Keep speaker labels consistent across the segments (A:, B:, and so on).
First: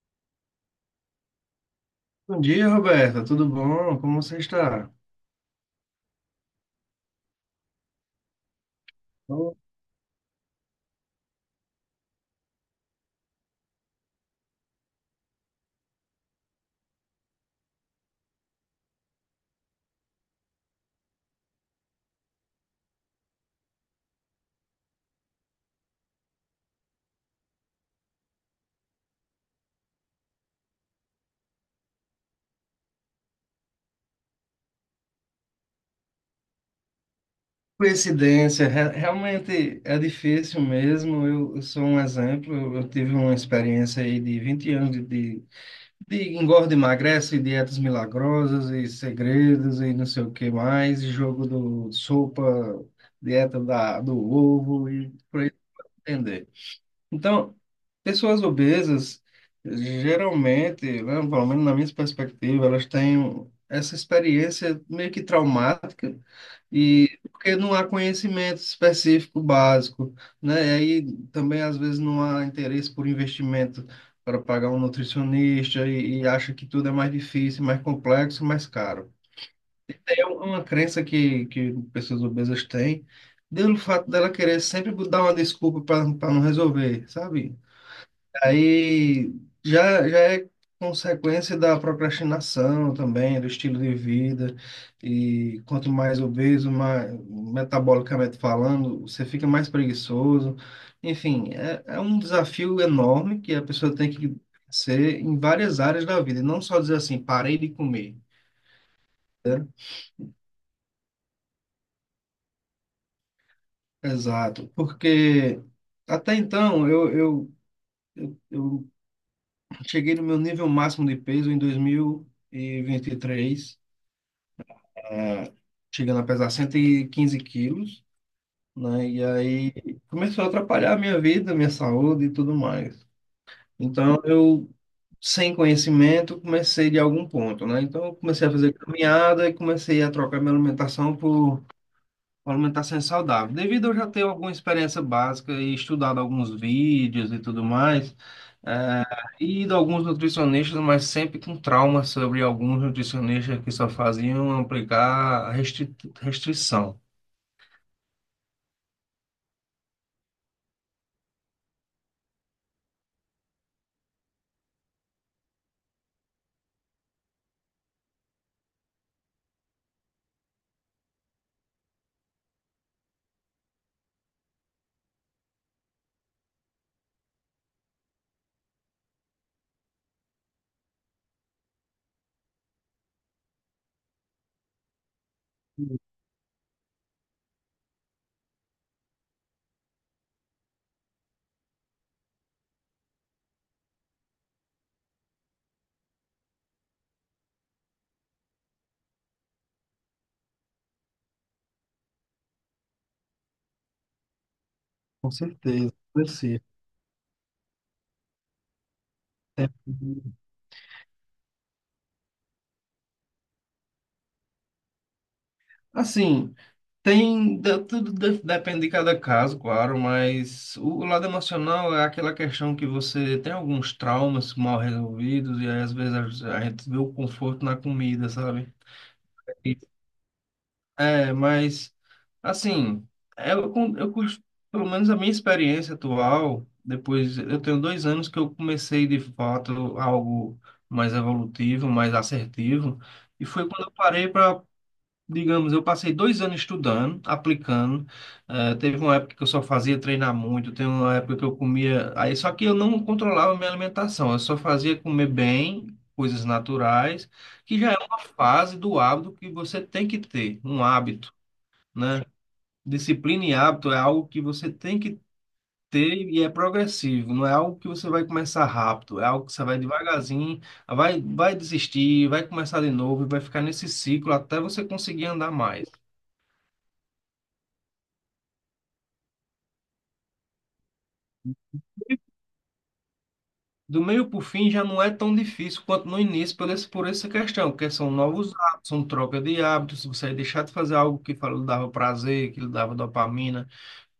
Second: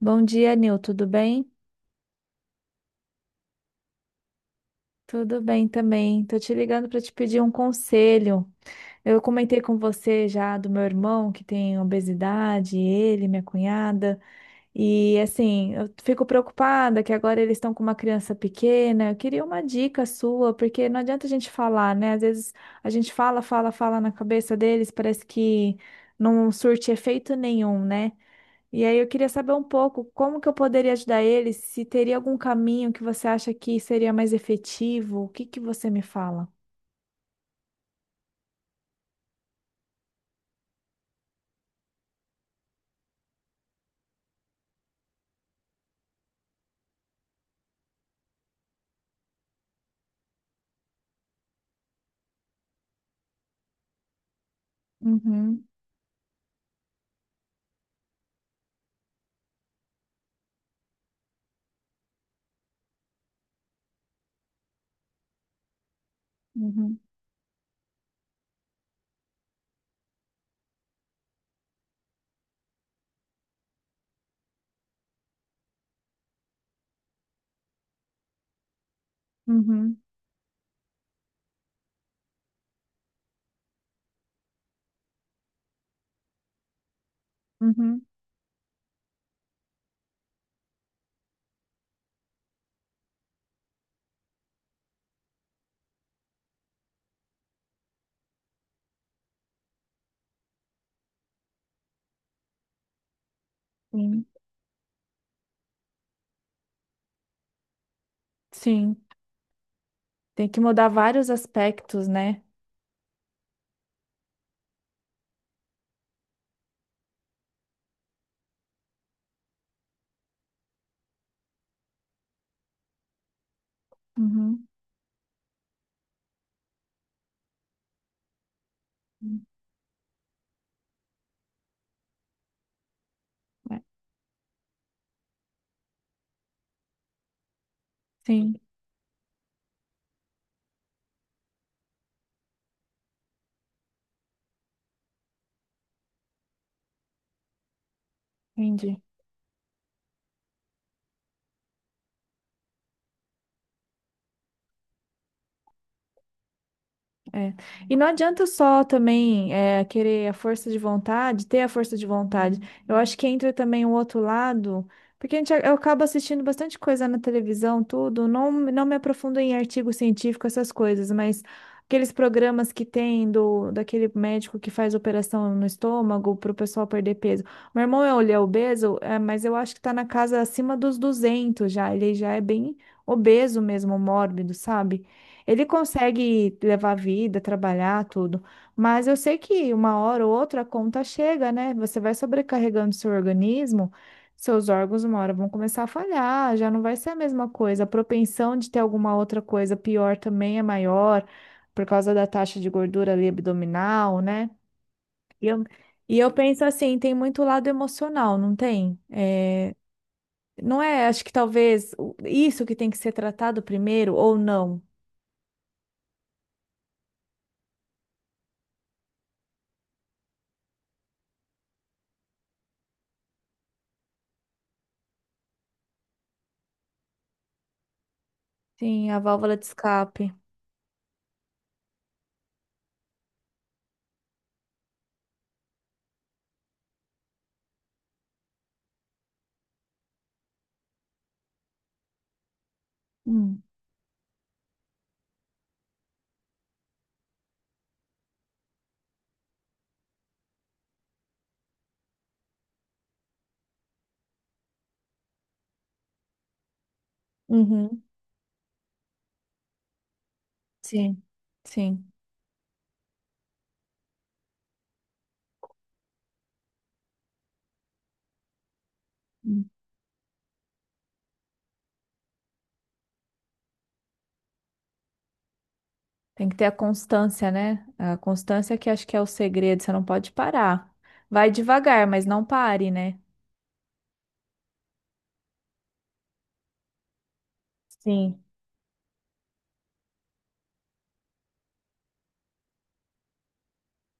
A: Bom dia, Nil, tudo bem?
B: Bom dia, Roberta. Tudo bom? Como você está?
A: Tudo bem também. Tô te ligando para te pedir um conselho. Eu
B: Oh,
A: comentei com você já do meu irmão que tem obesidade, ele, minha cunhada, e assim, eu fico preocupada que agora eles estão com uma criança pequena. Eu queria uma dica sua, porque não adianta a gente falar, né? Às vezes a gente fala, fala, fala na cabeça deles, parece que não surte efeito nenhum, né? E aí eu queria saber um pouco como que eu poderia ajudar ele, se teria algum caminho que você acha que seria mais efetivo, o que que você me fala?
B: coincidência, realmente é difícil mesmo. Eu sou um exemplo. Eu tive uma experiência aí de 20 anos de engorda, emagrece, dietas milagrosas e segredos e não sei o que mais, e jogo do sopa, dieta da, do ovo e por aí
A: Uhum,
B: entender. Então, pessoas obesas, geralmente, né, pelo menos na minha perspectiva, elas têm essa experiência meio que traumática,
A: uhum,
B: e porque não há conhecimento específico básico, né? E aí também, às vezes, não há interesse por investimento para pagar um nutricionista e acha que tudo é mais difícil, mais complexo, mais caro.
A: uhum,
B: É uma crença que pessoas obesas têm, pelo fato dela querer sempre dar uma desculpa para não resolver, sabe?
A: uhum,
B: Aí já é consequência da procrastinação também, do estilo de vida. E quanto mais obeso, mais, metabolicamente falando, você fica mais preguiçoso. Enfim, é um desafio enorme que a pessoa tem
A: sim.
B: que ser em várias áreas da vida, e não só dizer assim, parei de comer.
A: Sim, tem que mudar vários aspectos, né?
B: Exato, porque até então eu cheguei no meu nível máximo de peso em dois mil e vinte e três,
A: Uhum.
B: ah, chegando a pesar 115 quilos, né? E aí começou a atrapalhar a minha vida, minha saúde e tudo mais.
A: É.
B: Então eu, sem conhecimento, comecei de algum ponto, né? Então eu comecei a
A: Sim,
B: fazer caminhada e comecei a trocar minha alimentação por uma alimentação saudável. Devido a eu já ter alguma experiência básica e estudado alguns vídeos e tudo mais,
A: entendi.
B: e de alguns nutricionistas, mas sempre com trauma sobre alguns nutricionistas que só faziam aplicar restrição.
A: É. E não adianta só também querer a força de vontade, ter a força de vontade. Eu acho que entra também o outro lado, porque a gente, eu acabo assistindo bastante coisa na televisão, tudo. Não, não me aprofundo em artigo científico, essas coisas, mas aqueles programas que tem daquele médico que faz operação no estômago para o pessoal perder peso. Meu irmão é, ele é obeso, é, mas eu acho que está na casa acima dos 200 já. Ele já é bem obeso mesmo, mórbido, sabe? Ele consegue levar a vida, trabalhar, tudo. Mas eu sei que uma hora ou outra a conta chega, né? Você vai sobrecarregando seu organismo, seus órgãos uma hora vão começar a falhar, já não vai ser a mesma coisa. A propensão de ter alguma outra coisa pior também é maior, por causa da taxa de gordura ali abdominal, né?
B: Com
A: E eu,
B: certeza.
A: e eu penso assim, tem muito lado emocional, não tem?
B: É-
A: É, não é, acho que talvez isso que tem que ser tratado primeiro ou não.
B: assim, tem tudo depende de cada caso, claro, mas o lado emocional é aquela questão que você tem alguns traumas mal resolvidos e aí, às vezes a gente vê o conforto na comida, sabe?
A: Sim, a válvula de escape.
B: É, mas assim, eu, con- eu, cos- pelo menos a minha experiência atual, depois eu tenho 2 anos que eu comecei de fato algo mais evolutivo, mais assertivo, e
A: Hum.
B: foi quando eu parei para digamos, eu passei 2 anos estudando, aplicando. Teve uma época que eu só fazia treinar muito, teve uma época que eu comia. Aí, só que eu não controlava a minha alimentação, eu só fazia comer bem, coisas naturais, que já é
A: Uhum.
B: uma fase do hábito que você tem que ter, um
A: Sim,
B: hábito,
A: sim.
B: né? Disciplina e hábito é algo que você tem que ter e é progressivo, não é algo que você vai começar rápido, é algo que você
A: Hum.
B: vai devagarzinho, vai desistir, vai começar de novo e vai ficar nesse ciclo até você conseguir andar mais.
A: Tem que ter a constância, né? A constância que acho que é o segredo, você não pode parar. Vai devagar, mas não pare, né?
B: Do meio para o fim já não é tão difícil quanto no início por essa questão, porque são
A: Sim.
B: novos hábitos, são troca de hábitos. Se você deixar de fazer algo que lhe dava prazer, que lhe dava dopamina,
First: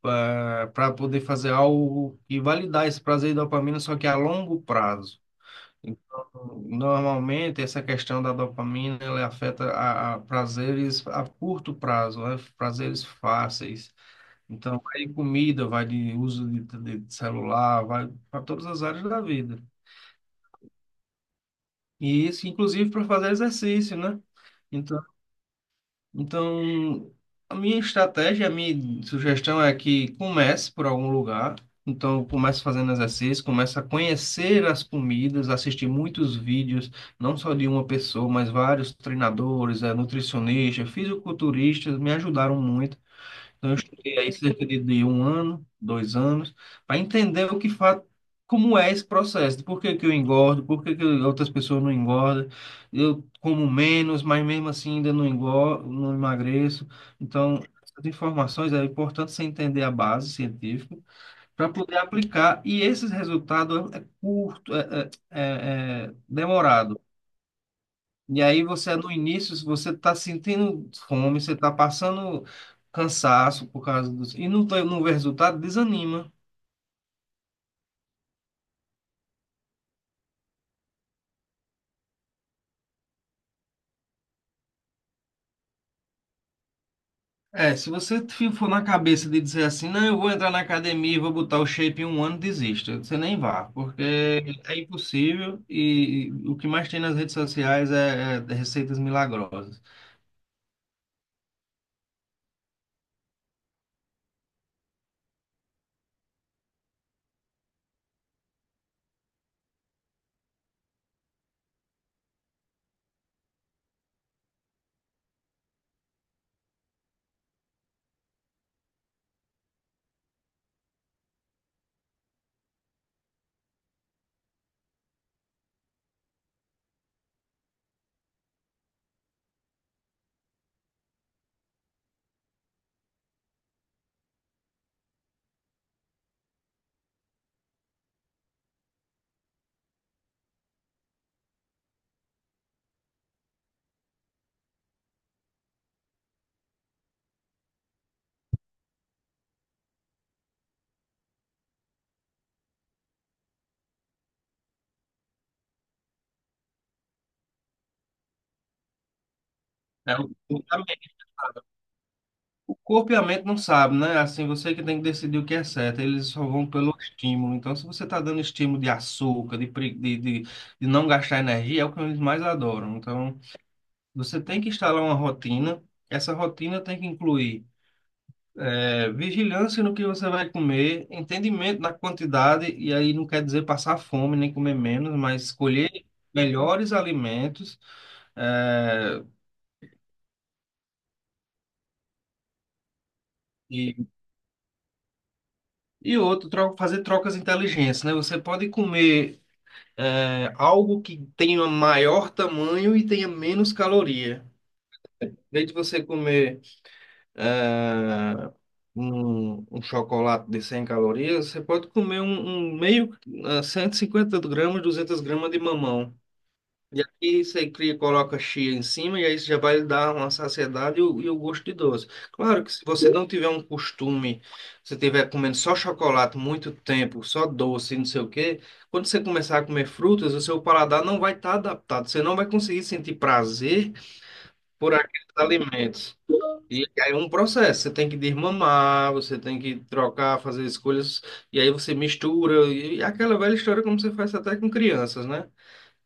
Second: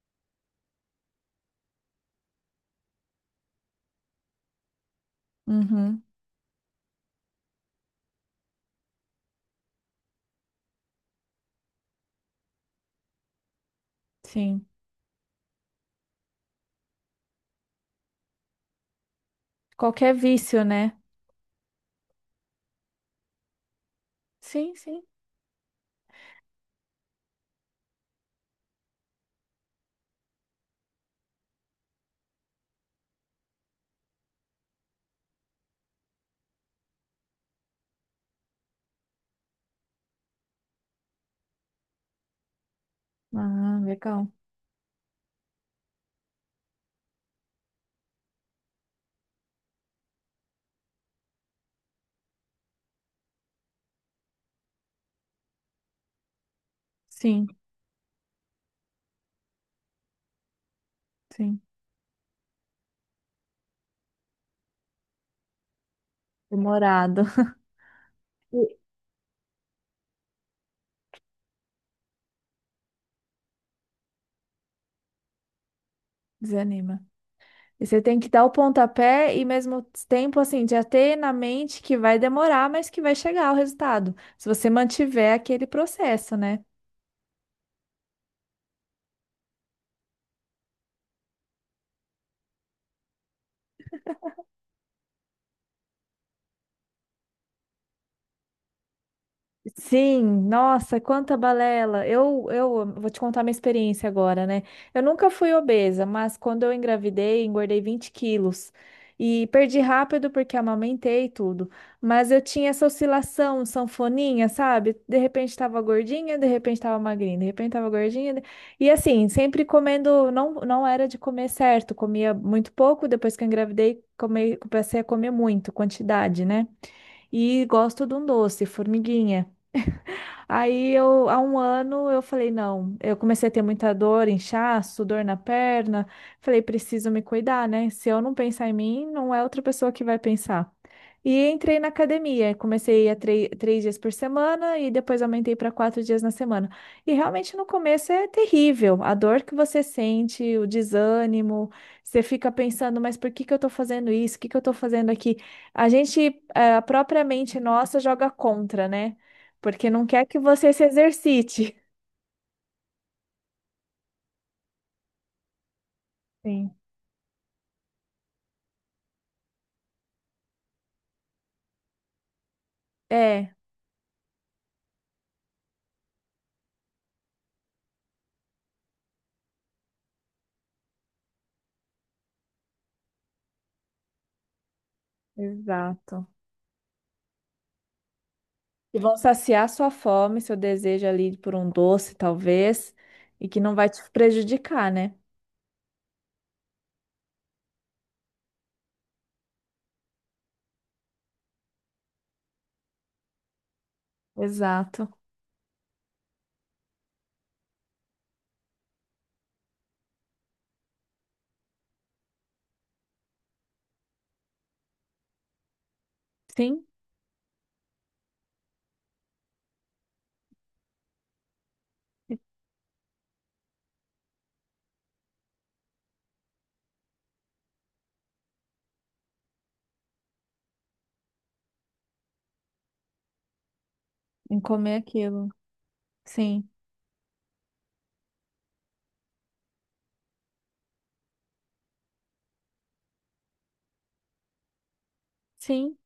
B: para poder fazer algo e validar esse prazer e dopamina, só que a longo prazo.
A: Uhum.
B: Então, normalmente, essa questão da dopamina, ela afeta a prazeres a curto prazo, né? Prazeres fáceis.
A: Sim.
B: Então, vai de comida, vai de uso de celular, vai para todas as áreas da vida.
A: Qualquer vício, né?
B: E isso, inclusive para fazer exercício, né?
A: Sim,
B: Então,
A: sim.
B: então, a minha estratégia, a minha sugestão é que comece por algum lugar. Então, comece fazendo exercício, comece a conhecer as comidas, assistir muitos vídeos, não só de uma pessoa, mas vários treinadores, nutricionistas, fisiculturistas, me ajudaram muito. Então, eu
A: Ah,
B: estudei
A: legal.
B: aí cerca de um ano, 2 anos, para entender o que como é esse processo, de por que que eu engordo, por que que outras pessoas não engordam, eu como menos, mas mesmo assim ainda não engordo, não emagreço.
A: Sim,
B: Então, essas informações é importante você entender a base científica
A: sim.
B: para poder aplicar, e esses resultados é curto, é demorado.
A: Demorado.
B: E aí
A: E-
B: você no início, você está sentindo fome, você está passando cansaço por causa dos. E não, não vê resultado, desanima.
A: Desanima. E você tem que dar o pontapé e mesmo tempo, assim, já ter na mente que vai demorar, mas que vai chegar o resultado. Se você mantiver aquele processo, né?
B: É, se você for na cabeça de dizer assim, não, eu vou entrar na academia e vou botar o shape em um ano, desista. Você nem vá, porque é impossível e o que mais tem nas redes sociais é receitas milagrosas.
A: Sim, nossa, quanta balela. Eu vou te contar minha experiência agora, né? Eu nunca fui obesa, mas quando eu engravidei, engordei 20 quilos. E perdi rápido porque amamentei e tudo. Mas eu tinha essa oscilação, sanfoninha, sabe? De repente tava gordinha, de repente tava magrinha, de repente tava gordinha. E assim, sempre comendo, não era de comer certo, comia muito pouco. Depois que eu engravidei, comecei a comer muito, quantidade, né? E gosto de um doce, formiguinha. Aí eu, há um ano, eu falei, não, eu comecei a ter muita dor, inchaço, dor na perna. Falei, preciso me cuidar, né? Se eu não pensar em mim, não é outra pessoa que vai pensar. E entrei na academia, comecei a três dias por semana e depois aumentei para quatro dias na semana. E realmente no começo é terrível, a dor que você sente, o desânimo, você fica pensando, mas por que que eu estou fazendo isso? O que que eu estou fazendo aqui? A gente, a própria mente nossa joga contra, né? Porque não
B: É,
A: quer
B: o-
A: que
B: o
A: você se
B: caminho.
A: exercite.
B: O corpo e a mente não sabem, né? Assim, você que tem que decidir o que é certo. Eles só vão
A: Sim.
B: pelo estímulo. Então, se você está dando estímulo de açúcar, de, pre- de não gastar energia, é o que eles mais adoram. Então,
A: É,
B: você tem que instalar uma rotina. Essa rotina tem que incluir vigilância no que você vai comer, entendimento da quantidade, e aí não quer dizer passar fome nem comer menos, mas escolher
A: exato.
B: melhores alimentos.
A: E vão
B: eh,
A: saciar sua fome, seu desejo ali por um doce, talvez, e que não vai
B: e,
A: te prejudicar, né?
B: e outro, fazer trocas inteligentes, né? Você pode comer algo que tenha maior tamanho e tenha menos caloria.
A: Exato.
B: Em vez de você comer é, um chocolate de 100 calorias, você pode comer um meio, 150 gramas, 200 gramas de mamão.
A: Sim,
B: E aqui você cria, coloca chia em cima e aí você já vai dar uma saciedade e o gosto de doce. Claro que se você não tiver um costume, se tiver comendo só chocolate muito tempo, só doce, e não sei o quê, quando você começar a comer frutas, o seu paladar não vai estar adaptado. Você não vai conseguir sentir prazer
A: em
B: por
A: comer
B: aqueles
A: aquilo.
B: alimentos.
A: Sim,
B: E aí é um processo. Você tem que desmamar, você tem que trocar, fazer escolhas, e aí você mistura. E aquela velha história como você faz até com crianças, né?
A: sim.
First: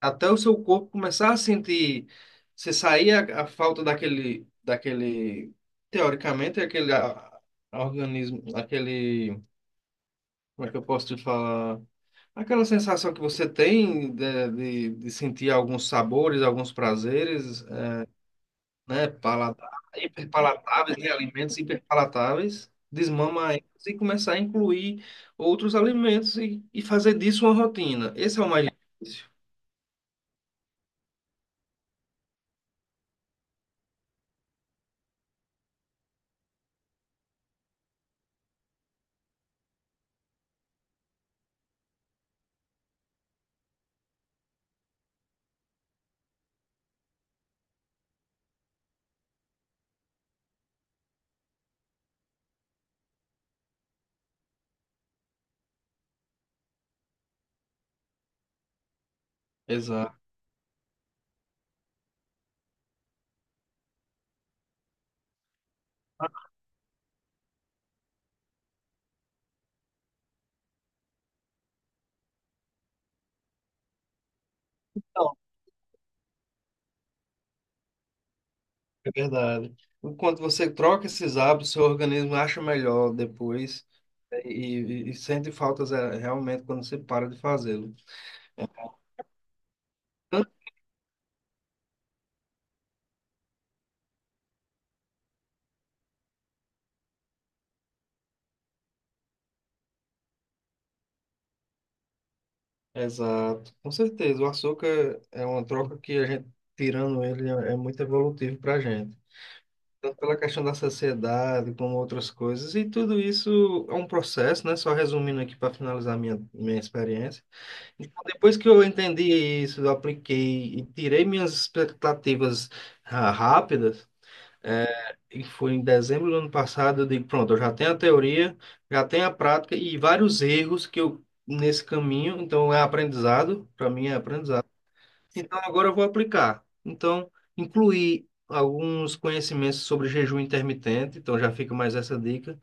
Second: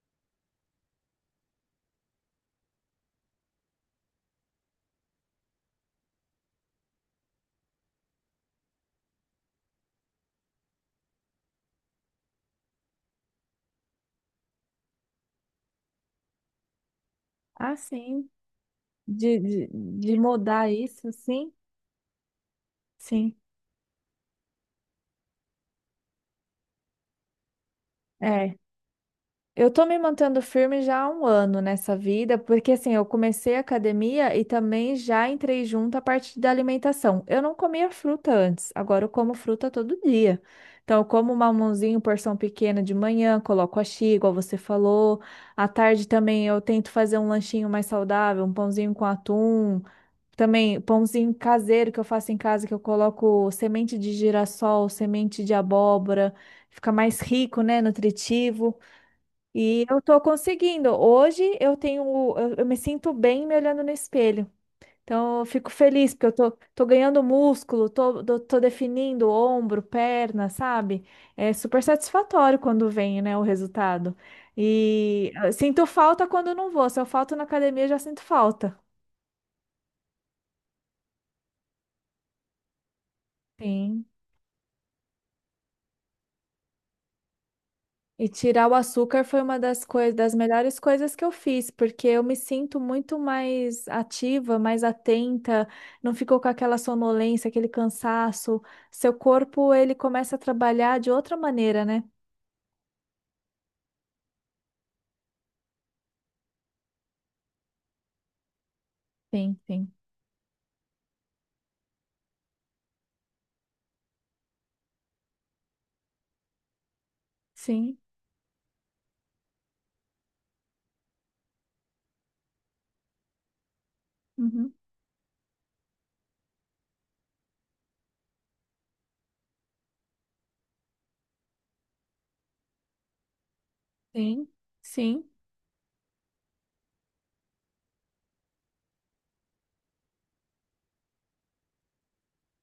B: Até o seu corpo começar a sentir, você sair a falta daquele, teoricamente, aquele organismo, aquele, como é que eu posso te falar? Aquela sensação que você tem de sentir alguns sabores, alguns prazeres,
A: Ah, sim.
B: né,
A: De, de, de mudar
B: hiperpalatáveis,
A: isso,
B: né,
A: sim,
B: alimentos hiperpalatáveis,
A: sim.
B: desmama eles e começar a incluir outros alimentos e fazer disso uma rotina. Esse é o
A: É.
B: mais difícil.
A: Eu tô me mantendo firme já há um ano nessa vida, porque assim, eu comecei a academia e também já entrei junto à parte da alimentação. Eu não comia fruta antes, agora eu como fruta todo dia. Então, eu como um mamãozinho, porção pequena de manhã, coloco achi, igual você falou. À tarde também eu tento fazer um lanchinho mais saudável, um pãozinho com atum. Também pãozinho caseiro que eu faço em casa, que eu coloco semente de girassol, semente de abóbora. Fica mais rico, né? Nutritivo. E eu
B: Exato.
A: tô conseguindo. Hoje eu tenho, eu me sinto bem me olhando no espelho. Então eu fico feliz porque eu tô, tô ganhando músculo, tô definindo ombro, perna, sabe? É super satisfatório quando vem, né, o resultado. E eu sinto falta quando eu não vou. Se eu falto na academia, eu já sinto falta.
B: É verdade. Enquanto você troca esses hábitos, seu organismo acha melhor depois,
A: Sim.
B: né, e sente faltas realmente quando você para de fazê-lo.
A: E tirar o açúcar foi uma das coisas, das
B: Tanto-
A: melhores coisas que eu fiz, porque eu me sinto muito mais ativa, mais atenta, não ficou com aquela sonolência, aquele cansaço. Seu corpo, ele começa a trabalhar de outra maneira, né?
B: Exato, com certeza. O açúcar é uma troca que a gente, tirando ele, é muito evolutivo para a gente.
A: Sim, sim.
B: Tanto pela questão da saciedade, como outras coisas. E tudo isso é um processo, né? Só resumindo aqui para finalizar minha experiência.
A: Sim.
B: Então, depois que eu entendi isso, eu apliquei e tirei minhas expectativas rápidas.
A: Uhum.
B: é, E foi em dezembro do ano passado, eu digo, pronto, eu já tenho a teoria, já tenho a prática e vários erros que eu nesse caminho, então é aprendizado, para mim é
A: Sim.
B: aprendizado.
A: Sim.
B: Então agora eu vou aplicar. Então, incluir alguns conhecimentos sobre jejum intermitente, então já fica mais essa dica.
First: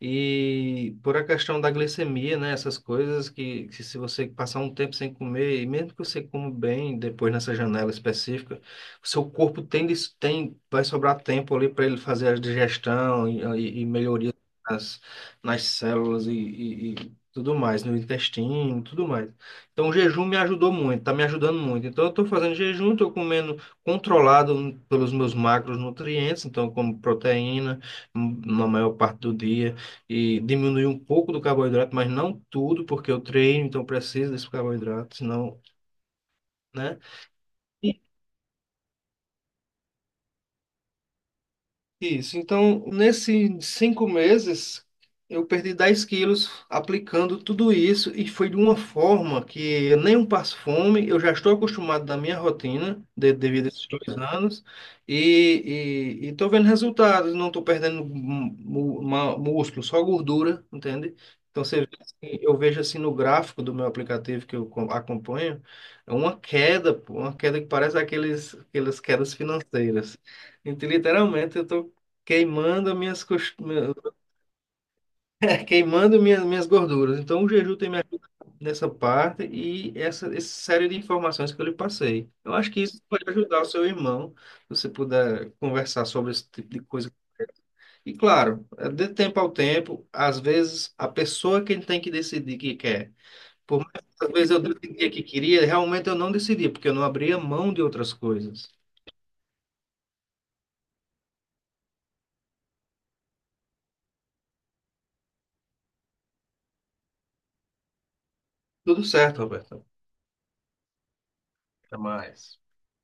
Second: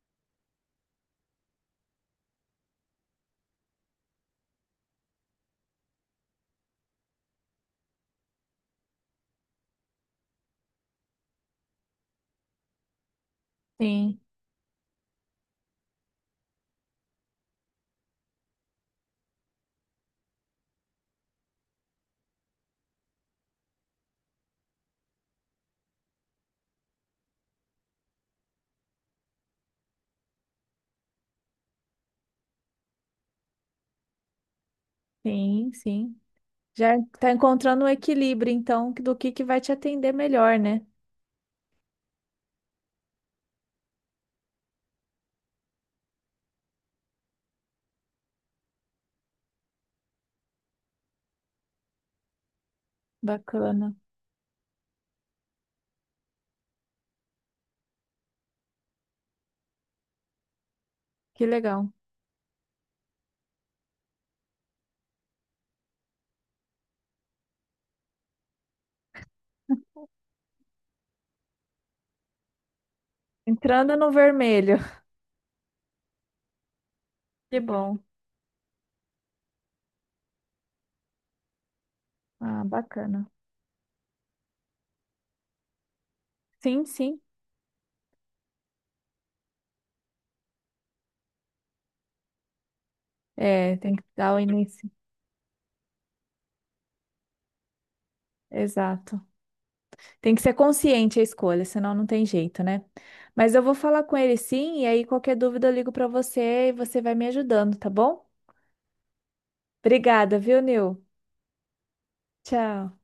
B: E por a questão da glicemia, né? Essas coisas que se você passar um tempo sem comer, e mesmo que você coma bem depois nessa janela específica, o seu corpo tem vai sobrar tempo ali para ele fazer a digestão e
A: Sim.
B: melhoria nas, nas células e tudo mais, no intestino, tudo mais. Então o jejum me ajudou muito, tá me ajudando muito. Então eu estou fazendo jejum, estou comendo controlado pelos meus macronutrientes, então eu como proteína na maior parte do dia e diminuir um pouco do carboidrato, mas não tudo, porque eu treino, então preciso desse carboidrato, senão,
A: Sim, sim. Já
B: né?
A: tá encontrando um equilíbrio, então, do que vai te atender melhor, né?
B: Isso. Então, nesses 5 meses, eu perdi 10 quilos aplicando tudo isso e foi de uma forma que eu nem um passo fome, eu já estou acostumado da minha rotina, devido a esses
A: Bacana.
B: 2 anos, e estou vendo resultados, não estou perdendo músculo, só gordura, entende?
A: Que
B: Então, você, vê
A: legal.
B: assim, eu vejo assim no gráfico do meu aplicativo que eu acompanho, é uma queda, pô, uma queda que parece aqueles, aquelas quedas financeiras. Então, literalmente, eu estou queimando minhas cos- meu-
A: Entrando no vermelho.
B: queimando minhas gorduras. Então, o
A: Que
B: jejum tem
A: bom.
B: me ajudado nessa parte e essa série de informações que eu lhe passei. Eu
A: Ah,
B: acho que isso pode
A: bacana.
B: ajudar o seu irmão, se você puder conversar sobre esse tipo de
A: Sim,
B: coisa.
A: sim.
B: E claro, é de tempo ao tempo, às vezes a pessoa que tem que decidir que quer.
A: É,
B: Por mais
A: tem que
B: que às
A: dar o
B: vezes eu
A: início.
B: decidia que queria, realmente eu não decidi, porque eu não abria mão de outras coisas.
A: Exato. Tem que ser consciente a escolha, senão não tem jeito, né? Mas eu vou falar com ele sim, e aí qualquer dúvida eu ligo para você e você vai me ajudando, tá bom?
B: Tudo certo, Roberto.
A: Obrigada, viu, Nil?
B: Até mais.
A: Tchau.